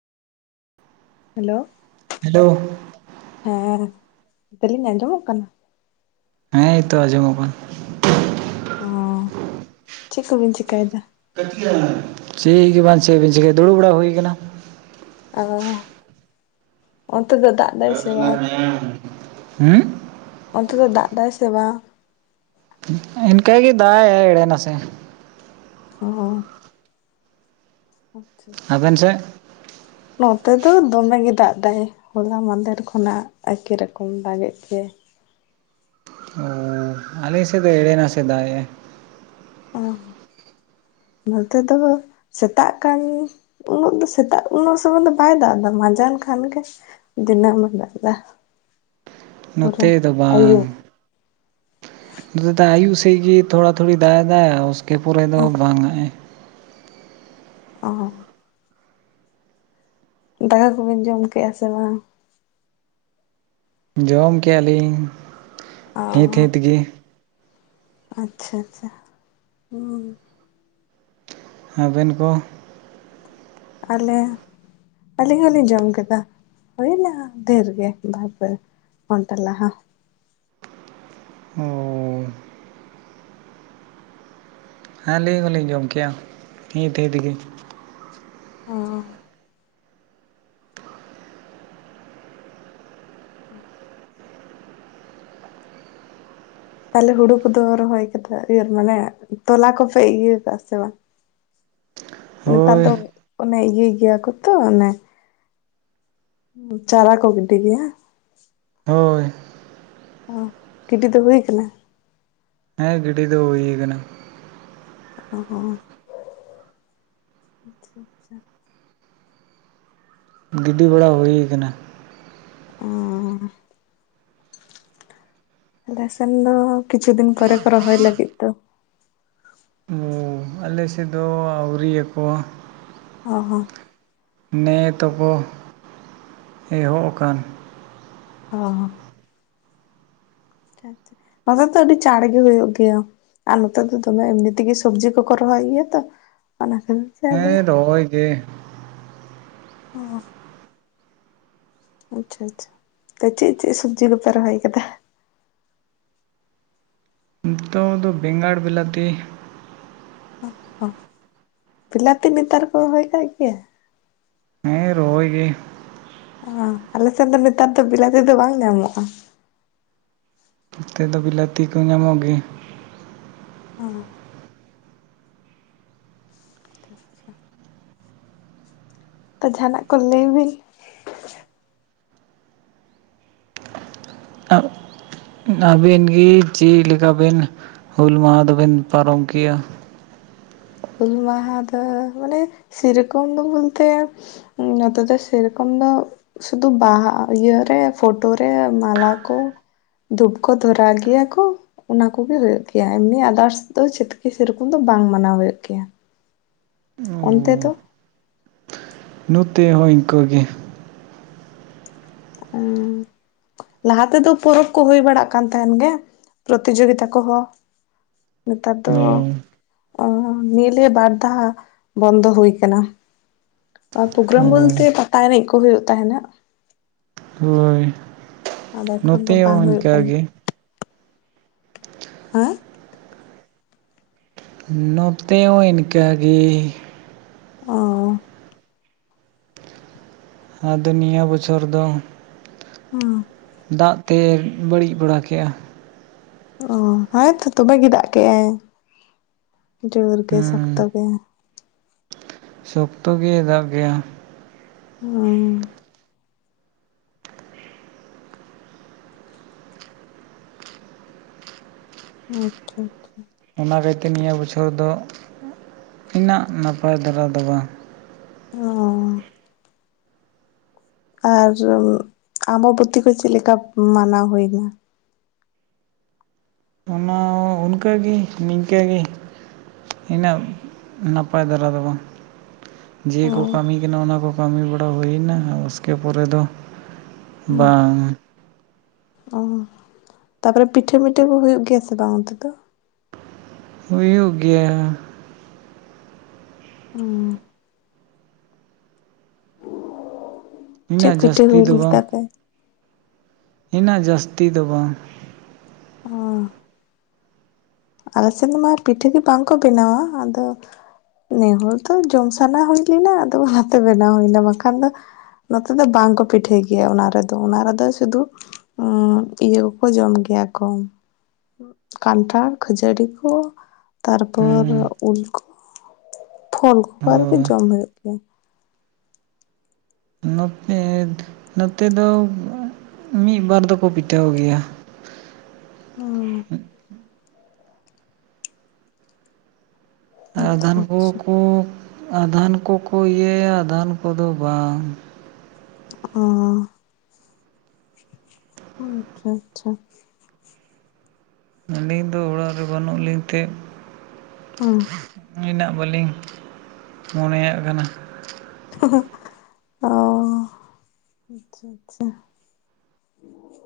Hello hello ᱦᱮᱸ ᱞᱤᱧ ᱟᱸᱡᱚᱢᱚᱜ ᱠᱟᱱᱟ ᱦᱮᱸ ᱛᱚ ᱟᱸᱡᱚᱢᱚᱜ ᱠᱟᱱᱟ ᱚ ᱪᱮᱫ ᱠᱚᱵᱤᱱ ᱪᱤᱠᱟᱭᱮᱫᱟ? ᱠᱟᱱᱟ ᱪᱮᱫ ᱜᱮ ᱵᱟᱝ ᱪᱮᱫ ᱵᱮᱤᱱ ᱪᱤᱠᱟᱹᱭᱟ ᱫᱩᱲᱩᱵ ᱵᱟᱲᱟ ᱦᱩᱭ ᱠᱟᱱᱟ᱾ ᱚ ᱫᱚ ᱫᱟᱜ ᱮᱫᱟᱭ ᱥᱮ ᱵᱟᱝ? ᱦᱩᱸ ᱚᱱᱛᱮ ᱫᱚ ᱫᱟᱜ ᱫᱟᱭ ᱥᱮ ᱵᱟᱝ? ᱤᱱᱠᱟᱹ ᱠᱤ ᱫᱟᱭ ᱮᱲᱮ ᱱᱟᱥᱮ ᱚ ᱦᱚ ᱟᱪᱪᱷᱟ ᱟᱪᱪᱷᱟ ᱟᱵᱮᱱ ᱥᱮᱫ ᱱᱚᱛᱮᱫᱚ ᱫᱚᱢᱮᱜᱮ ᱫᱟᱜ ᱮᱟᱭ ᱦᱚᱞᱟ ᱢᱟᱫᱮᱨ ᱠᱷᱚᱱᱟᱜ ᱮᱠᱤ ᱨᱚᱠᱚᱢ ᱫᱟᱜᱮᱫ ᱜᱮ [inaudible] ᱚ ᱟᱞᱮ ᱥᱮᱫ ᱫᱚ ᱮᱲᱮᱱᱟᱥᱮᱫ ᱫᱟᱜ ᱮᱜ-ᱟ ᱚ [inaudible] ᱱᱚᱛᱮ ᱫᱚ ᱥᱮᱛᱟᱜ ᱠᱟᱱ ᱩᱱᱟᱹᱜ ᱫᱚ ᱥᱮᱛᱟᱜ ᱩᱱᱟᱹᱜ ᱥᱚᱢᱚᱭ ᱫᱚ ᱵᱟᱭ ᱫᱟᱜ ᱮᱫᱟ ᱢᱟᱡᱟᱱ ᱠᱷᱟᱱ ᱜᱮ ᱫᱤᱱᱟᱹᱢ ᱫᱟᱜᱫᱟ [inaudible] ᱱᱚᱛᱮ ᱫᱚ ᱵᱟᱝ ᱟᱹᱭᱩᱵ ᱱᱚᱛᱮ ᱫᱚ ᱟᱭᱩ ᱥᱮ ᱛᱤᱜᱮ ᱛᱷᱚᱲᱟ ᱛᱷᱩᱲᱤ ᱫᱟᱜ ᱮ ᱫᱟᱭ ᱩᱥᱠᱮ ᱯᱚᱨᱮ ᱫᱚ ᱵᱟᱝᱟᱼᱮ ᱚ ᱫᱟᱠᱟ ᱠᱚᱵᱤᱱ ᱡᱚᱢ ᱠᱮᱜᱼᱟ ᱥᱮ ᱵᱟᱝ? ᱡᱚᱢ ᱠᱮᱫᱼᱟ ᱞᱤᱧ ᱚ ᱦᱤᱛᱦᱤᱛ ᱜᱮ᱾ ᱟᱪᱪᱷᱟ ᱟᱪᱪᱷᱟ ᱦᱮᱸ ᱟᱵᱮᱱ ᱠᱚ ᱟᱞᱮ ᱟᱹᱞᱤᱧ ᱦᱚᱸᱞᱤᱧ ᱡᱚᱢ ᱠᱮᱫᱟ᱾ ᱦᱩᱭᱳᱱᱟ ᱰᱷᱮᱨ ᱜᱮ ᱵᱟᱨ ᱯᱮ ᱜᱷᱳᱱᱴᱟ ᱞᱟᱦᱟ ᱚ ᱦᱮᱸ ᱞᱟᱹᱭ ᱦᱚᱸᱞᱤᱧ ᱡᱚᱢ ᱠᱮᱭᱟ ᱱᱤᱭᱟᱹ ᱛᱤ ᱛᱮᱜᱮ ᱚ ᱛᱟᱦᱞᱮ ᱦᱩᱲᱩ ᱠᱚᱫᱚ ᱨᱚᱦᱚᱭ ᱠᱮᱫᱟ ᱢᱟᱱᱮ ᱛᱚᱞᱟ ᱠᱚᱯᱮ ᱤᱭᱟᱹ ᱟᱠᱟ-ᱟ ᱥᱮ ᱵᱟᱝ? [inaudible] ᱱᱮᱛᱟᱨ ᱦᱳᱭ ᱫᱚ ᱚᱱᱮ ᱤᱭᱟᱹᱭ ᱜᱮᱭᱟ ᱠᱚ ᱛᱚ ᱚᱱᱮ ᱪᱟᱨᱟ ᱠᱚ ᱜᱤᱰᱤ ᱜᱮᱭᱟ᱾ ᱦᱳᱭ ᱚ ᱜᱤᱰᱤ ᱫᱚ ᱦᱩᱭ ᱠᱟᱱᱟ ᱜᱤᱰᱤ ᱫᱚ ᱦᱩᱭ ᱟᱠᱟᱱᱟ᱾ ᱚ ᱦᱚᱸ ᱟᱪᱪᱷᱟ ᱟᱪᱪᱷᱟ ᱜᱤᱰᱤ ᱵᱟᱲᱟ ᱦᱩᱭ ᱠᱟᱱᱟ᱾ ᱚ ᱟᱞᱮ ᱥᱮᱱ ᱫᱚ ᱠᱤᱪᱷᱩ ᱫᱤᱱ ᱯᱚᱨᱮ ᱠᱚ ᱨᱚᱦᱚᱭ ᱞᱟᱹᱜᱤᱫ ᱫᱚ ᱚ ᱟᱞᱮ ᱥᱮᱫ ᱫᱚ ᱟᱹᱣᱨᱤᱭᱟᱠᱚ ᱚ ᱦᱚᱸ ᱱᱮ ᱛᱚᱠᱚ ᱮᱦᱚᱵ ᱟᱠᱟᱱ ᱚ ᱟᱪᱪᱷᱟ ᱟᱪᱪᱷᱟ ᱱᱚᱛᱮ ᱛᱚ ᱟᱹᱰᱤ ᱪᱟᱬ ᱜᱮ ᱦᱩᱭᱩᱜ ᱜᱮᱭᱟ ᱟᱨ ᱱᱚᱛᱮ ᱫᱚ ᱫᱚᱢᱮ ᱮᱢᱱᱤ ᱛᱮᱜᱮ ᱥᱚᱵᱽᱡᱤ ᱠᱚᱠᱚ ᱨᱚᱦᱚᱭ ᱭᱟ ᱛᱚ ᱚᱱᱟ ᱠᱷᱟᱱᱛᱮ ᱟᱫᱚ ᱦᱮᱸ ᱨᱚᱦᱚᱭ ᱜᱮ ᱚ ᱟᱪᱪᱷᱟ ᱟᱪᱪᱷᱟ ᱪᱮᱫ ᱪᱮᱫ ᱥᱚᱵᱡᱤ ᱠᱚᱯᱮ ᱨᱚᱦᱚᱭ ᱠᱟᱫᱟ ᱱᱤᱛᱚᱜ ᱫᱚ ᱵᱮᱸᱜᱟᱲ ᱵᱤᱞᱛᱤ ᱚ ᱵᱤᱞᱟᱹᱛᱤ ᱱᱮᱛᱟᱨ ᱠᱚ ᱨᱚᱦᱚᱭ ᱠᱟᱜ ᱜᱮᱭᱟ ᱦᱮᱸ ᱨᱳᱦᱚᱭ ᱜᱮ ᱚ ᱟᱞᱮ ᱥᱮᱱ ᱫᱚ ᱱᱮᱛᱟᱨ ᱫᱚ ᱵᱤᱞᱟᱹᱛᱤ ᱫᱚ ᱵᱟᱝ ᱧᱟᱢᱚᱜᱼᱟ᱾ ᱱᱚᱛᱮ ᱫᱚ ᱵᱤᱞᱟᱹᱛᱤ ᱠᱚ ᱧᱟᱢᱚᱜ ᱜᱮᱭᱟ᱾ ᱛᱚ ᱡᱟᱦᱟᱱᱟᱜ ᱠᱚ ᱞᱟᱹᱭ ᱵᱤᱱ ᱟᱹᱵᱤᱱ ᱜᱮ ᱪᱮᱫ ᱞᱮᱠᱟᱵᱤᱱ ᱦᱩᱞ ᱢᱟᱦᱟ ᱫᱚᱵᱮᱱ ᱯᱟᱨᱚᱢ ᱠᱮᱭᱟ? ᱦᱩᱞ ᱢᱟᱦᱟ ᱫᱚ ᱢᱟᱱᱮ ᱥᱮ ᱨᱚᱠᱚᱢ ᱫᱚ ᱵᱚᱞᱛᱮ ᱱᱚᱛᱮ ᱫᱚ ᱥᱮ ᱨᱚᱠᱚᱢ [unintelligible] ᱥᱩᱫᱩ ᱵᱟᱦᱟ ᱤᱭᱮ ᱯᱷᱳᱴᱳ ᱨᱮ ᱢᱟᱞᱟ ᱠᱚ ᱫᱷᱩᱯ ᱠᱚ ᱫᱷᱚᱨᱟᱣ ᱜᱮᱭᱟ ᱠᱚ ᱚᱱᱟ ᱠᱚᱜᱮ ᱦᱩᱭᱩᱜ ᱜᱮᱭᱟ ᱮᱢᱱᱤ ᱟᱫᱟᱨᱥ ᱫᱚ ᱪᱤ ᱥᱮᱨᱚᱠᱚᱢ ᱫᱚ ᱵᱟᱝ ᱢᱟᱱᱟᱣ ᱦᱩᱭᱩᱜ ᱜᱮᱭᱟ ᱚᱱᱛᱮ ᱚ ᱫᱚ? ᱱᱚᱛᱮ ᱦᱚᱸ ᱤᱱᱠᱟᱹᱜᱮ ᱚ ᱞᱟᱦᱟ ᱛᱮᱫᱚ ᱯᱚᱨᱚᱵᱽ ᱠᱚ ᱦᱩᱭ ᱵᱟᱲᱟᱜ ᱠᱟᱱ ᱛᱟᱦᱮᱱ ᱜᱮ ᱯᱨᱚᱛᱤᱡᱳᱜᱤᱛᱟ ᱠᱚᱦᱚᱸ ᱱᱮᱛᱟᱨ ᱫᱚ ᱚ ᱚ ᱱᱤᱭᱟᱹᱞᱤᱭᱟᱹ ᱵᱟᱨ ᱫᱷᱟᱣ ᱵᱚᱱᱫᱚ ᱦᱩᱭ ᱠᱟᱱᱟ ᱟᱨ ᱯᱨᱳᱜᱨᱟᱢ ᱚ ᱵᱚᱞᱛᱮ ᱯᱟᱛᱟ ᱮᱱᱮᱡ ᱠᱚ ᱦᱩᱭᱩᱜ ᱛᱟᱦᱮᱱᱟ ᱦᱳᱭ ᱟᱫᱚ ᱮᱠᱷᱚᱱ ᱫᱚ ᱱᱚᱛᱮ ᱦᱚᱸ ᱵᱟᱝ ᱦᱩᱭᱩᱜ ᱚᱱᱠᱟ ᱠᱟᱱᱟ ᱜᱮ ᱦᱟᱸ ᱱᱚᱛᱮ ᱦᱚᱸ ᱤᱱᱠᱟ ᱜᱤ ᱚ ᱟᱫᱚ ᱱᱤᱭᱟᱹ ᱵᱚᱪᱷᱚᱨ ᱫᱚ ᱚ ᱫᱟᱜᱛᱮ ᱵᱟᱹᱲᱤᱡ ᱵᱟᱲᱟ ᱠᱮᱜᱼᱟ ᱚ ᱦᱚᱸᱭ ᱛᱚ ᱫᱚᱢᱮ ᱜᱮ ᱫᱟᱜ ᱠᱮᱜ ᱟᱭ ᱡᱳᱨ ᱜᱮ ᱥᱚᱠᱛᱚ ᱦᱮᱸ ᱜᱮ ᱥᱚᱠᱛᱚ ᱜᱮ ᱫᱟᱵ ᱜᱮᱭᱟ ᱚ ᱟᱪᱪᱷᱟ ᱟᱪᱪᱷᱟ ᱚᱱᱟ ᱠᱟᱭᱛᱮ ᱱᱤᱭᱟᱹ ᱵᱚᱪᱷᱚᱨ ᱫᱚ ᱤᱱᱟᱹᱜ ᱱᱟᱯᱟᱭ ᱫᱷᱟᱨᱟ ᱫᱚ ᱵᱟᱝ ᱚ ᱟᱨ ᱟᱵᱚ ᱫᱚ ᱛᱤᱱᱟᱹᱜ ᱪᱮᱫ ᱞᱮᱠᱟ ᱢᱟᱱᱟᱣ ᱦᱩᱭᱱᱟ ᱚᱱᱟ ᱚᱱᱠᱟ ᱜᱮ ᱱᱤᱝᱠᱟᱹ ᱜᱮ ᱤᱱᱟᱹᱜ ᱱᱟᱯᱟᱭ ᱫᱷᱟᱨᱟ ᱫᱚ ᱵᱟᱝ ᱡᱮ ᱚ ᱠᱚ ᱠᱟᱹᱢᱤ ᱠᱟᱱᱟ ᱚᱱᱟ ᱠᱚ ᱠᱟᱹᱢᱤ ᱵᱟᱲᱟ ᱦᱩᱭᱱᱟ ᱩᱥᱠᱮ ᱯᱚᱨᱮ ᱫᱚ ᱦᱩᱸ ᱵᱟᱝ ᱚ ᱛᱟᱨᱯᱚᱨᱮ ᱯᱤᱴᱷᱟᱹ ᱢᱤᱴᱷᱟᱹ ᱠᱚ ᱦᱩᱭᱩᱜ ᱜᱮᱭᱟ ᱥᱮ ᱵᱟᱝ ᱚᱱᱛᱮ ᱫᱚ ᱦᱩᱭᱩᱜ ᱜᱮᱭᱟ ᱚ ᱪᱮᱫ ᱤᱱᱟᱹᱜ ᱯᱤᱴᱷᱟᱹ ᱡᱟᱹᱥᱛᱤ [inaudible] ᱩᱱᱟᱹᱜ ᱡᱟᱹᱥᱛᱤ ᱫᱚ ᱵᱟᱝ ᱚ ᱟᱞᱮ ᱥᱮᱫ ᱢᱟ ᱯᱤᱴᱷᱟᱹ ᱜᱮ ᱵᱟᱝᱠᱚ ᱵᱮᱱᱟᱣᱟ ᱟᱫᱚ ᱱᱮᱦᱚᱨ ᱫᱚ ᱡᱚᱢ ᱥᱟᱱᱟ ᱦᱩᱭ ᱞᱮᱱᱟ ᱟᱫᱚ ᱚᱱᱟᱛᱮ ᱵᱮᱱᱟᱣ ᱦᱩᱭᱱᱟ ᱵᱟᱝᱠᱷᱟᱱ ᱫᱚ ᱱᱚᱛᱮ ᱫᱚ ᱵᱟᱝᱠᱚ ᱯᱤᱴᱷᱟᱹᱭ ᱜᱮᱭᱟ ᱚᱱᱟ ᱨᱮᱫᱚ ᱚᱱᱟ ᱨᱮᱫᱚ ᱥᱩᱫᱷᱩ ᱤᱭᱟᱹ ᱠᱚᱠᱚ ᱡᱚᱢ ᱜᱮᱭᱟ ᱮᱭᱟ ᱠᱚ ᱠᱟᱱᱴᱷᱟᱨ ᱠᱷᱟᱹᱡᱟᱹᱲᱤ ᱠᱚ ᱛᱟᱨᱯᱚᱨ ᱦᱮᱸ ᱩᱞ ᱯᱷᱚᱞ ᱠᱚ ᱟᱨᱠᱤ ᱦᱳᱭ ᱡᱚᱢ ᱦᱩᱭᱩᱜ ᱜᱮᱭᱟ ᱱᱚᱛᱮ ᱱᱚᱛᱮ ᱫᱚ ᱢᱤᱫᱵᱟᱨ ᱫᱚᱠᱚ ᱯᱤᱴᱷᱟᱹᱣ ᱜᱮᱭᱟ ᱟᱫᱷᱟᱱ ᱟᱪᱪᱷᱟ ᱠᱚ ᱟᱪᱪᱷᱟ ᱠᱚ ᱟᱫᱷᱟᱱ ᱠᱚᱠᱚ ᱤᱭᱟᱹᱭᱟ ᱟᱫᱷᱟᱱ ᱠᱚᱫᱚ ᱵᱟᱝ ᱚ ᱟᱪᱪᱷᱟ ᱟᱪᱪᱷᱟ ᱟᱞᱤᱧ ᱫᱚ ᱚᱲᱟᱜ ᱨᱮ ᱵᱟᱹᱱᱩᱜ ᱞᱤᱧᱛᱮ ᱦᱚ ᱤᱱᱟ. ᱜ ᱵᱟᱹᱞᱤᱧ ᱢᱚᱱᱮᱭᱟᱜ ᱠᱟᱱᱟ ᱚ ᱟᱪᱪᱷᱟ ᱟᱪᱪᱷᱟ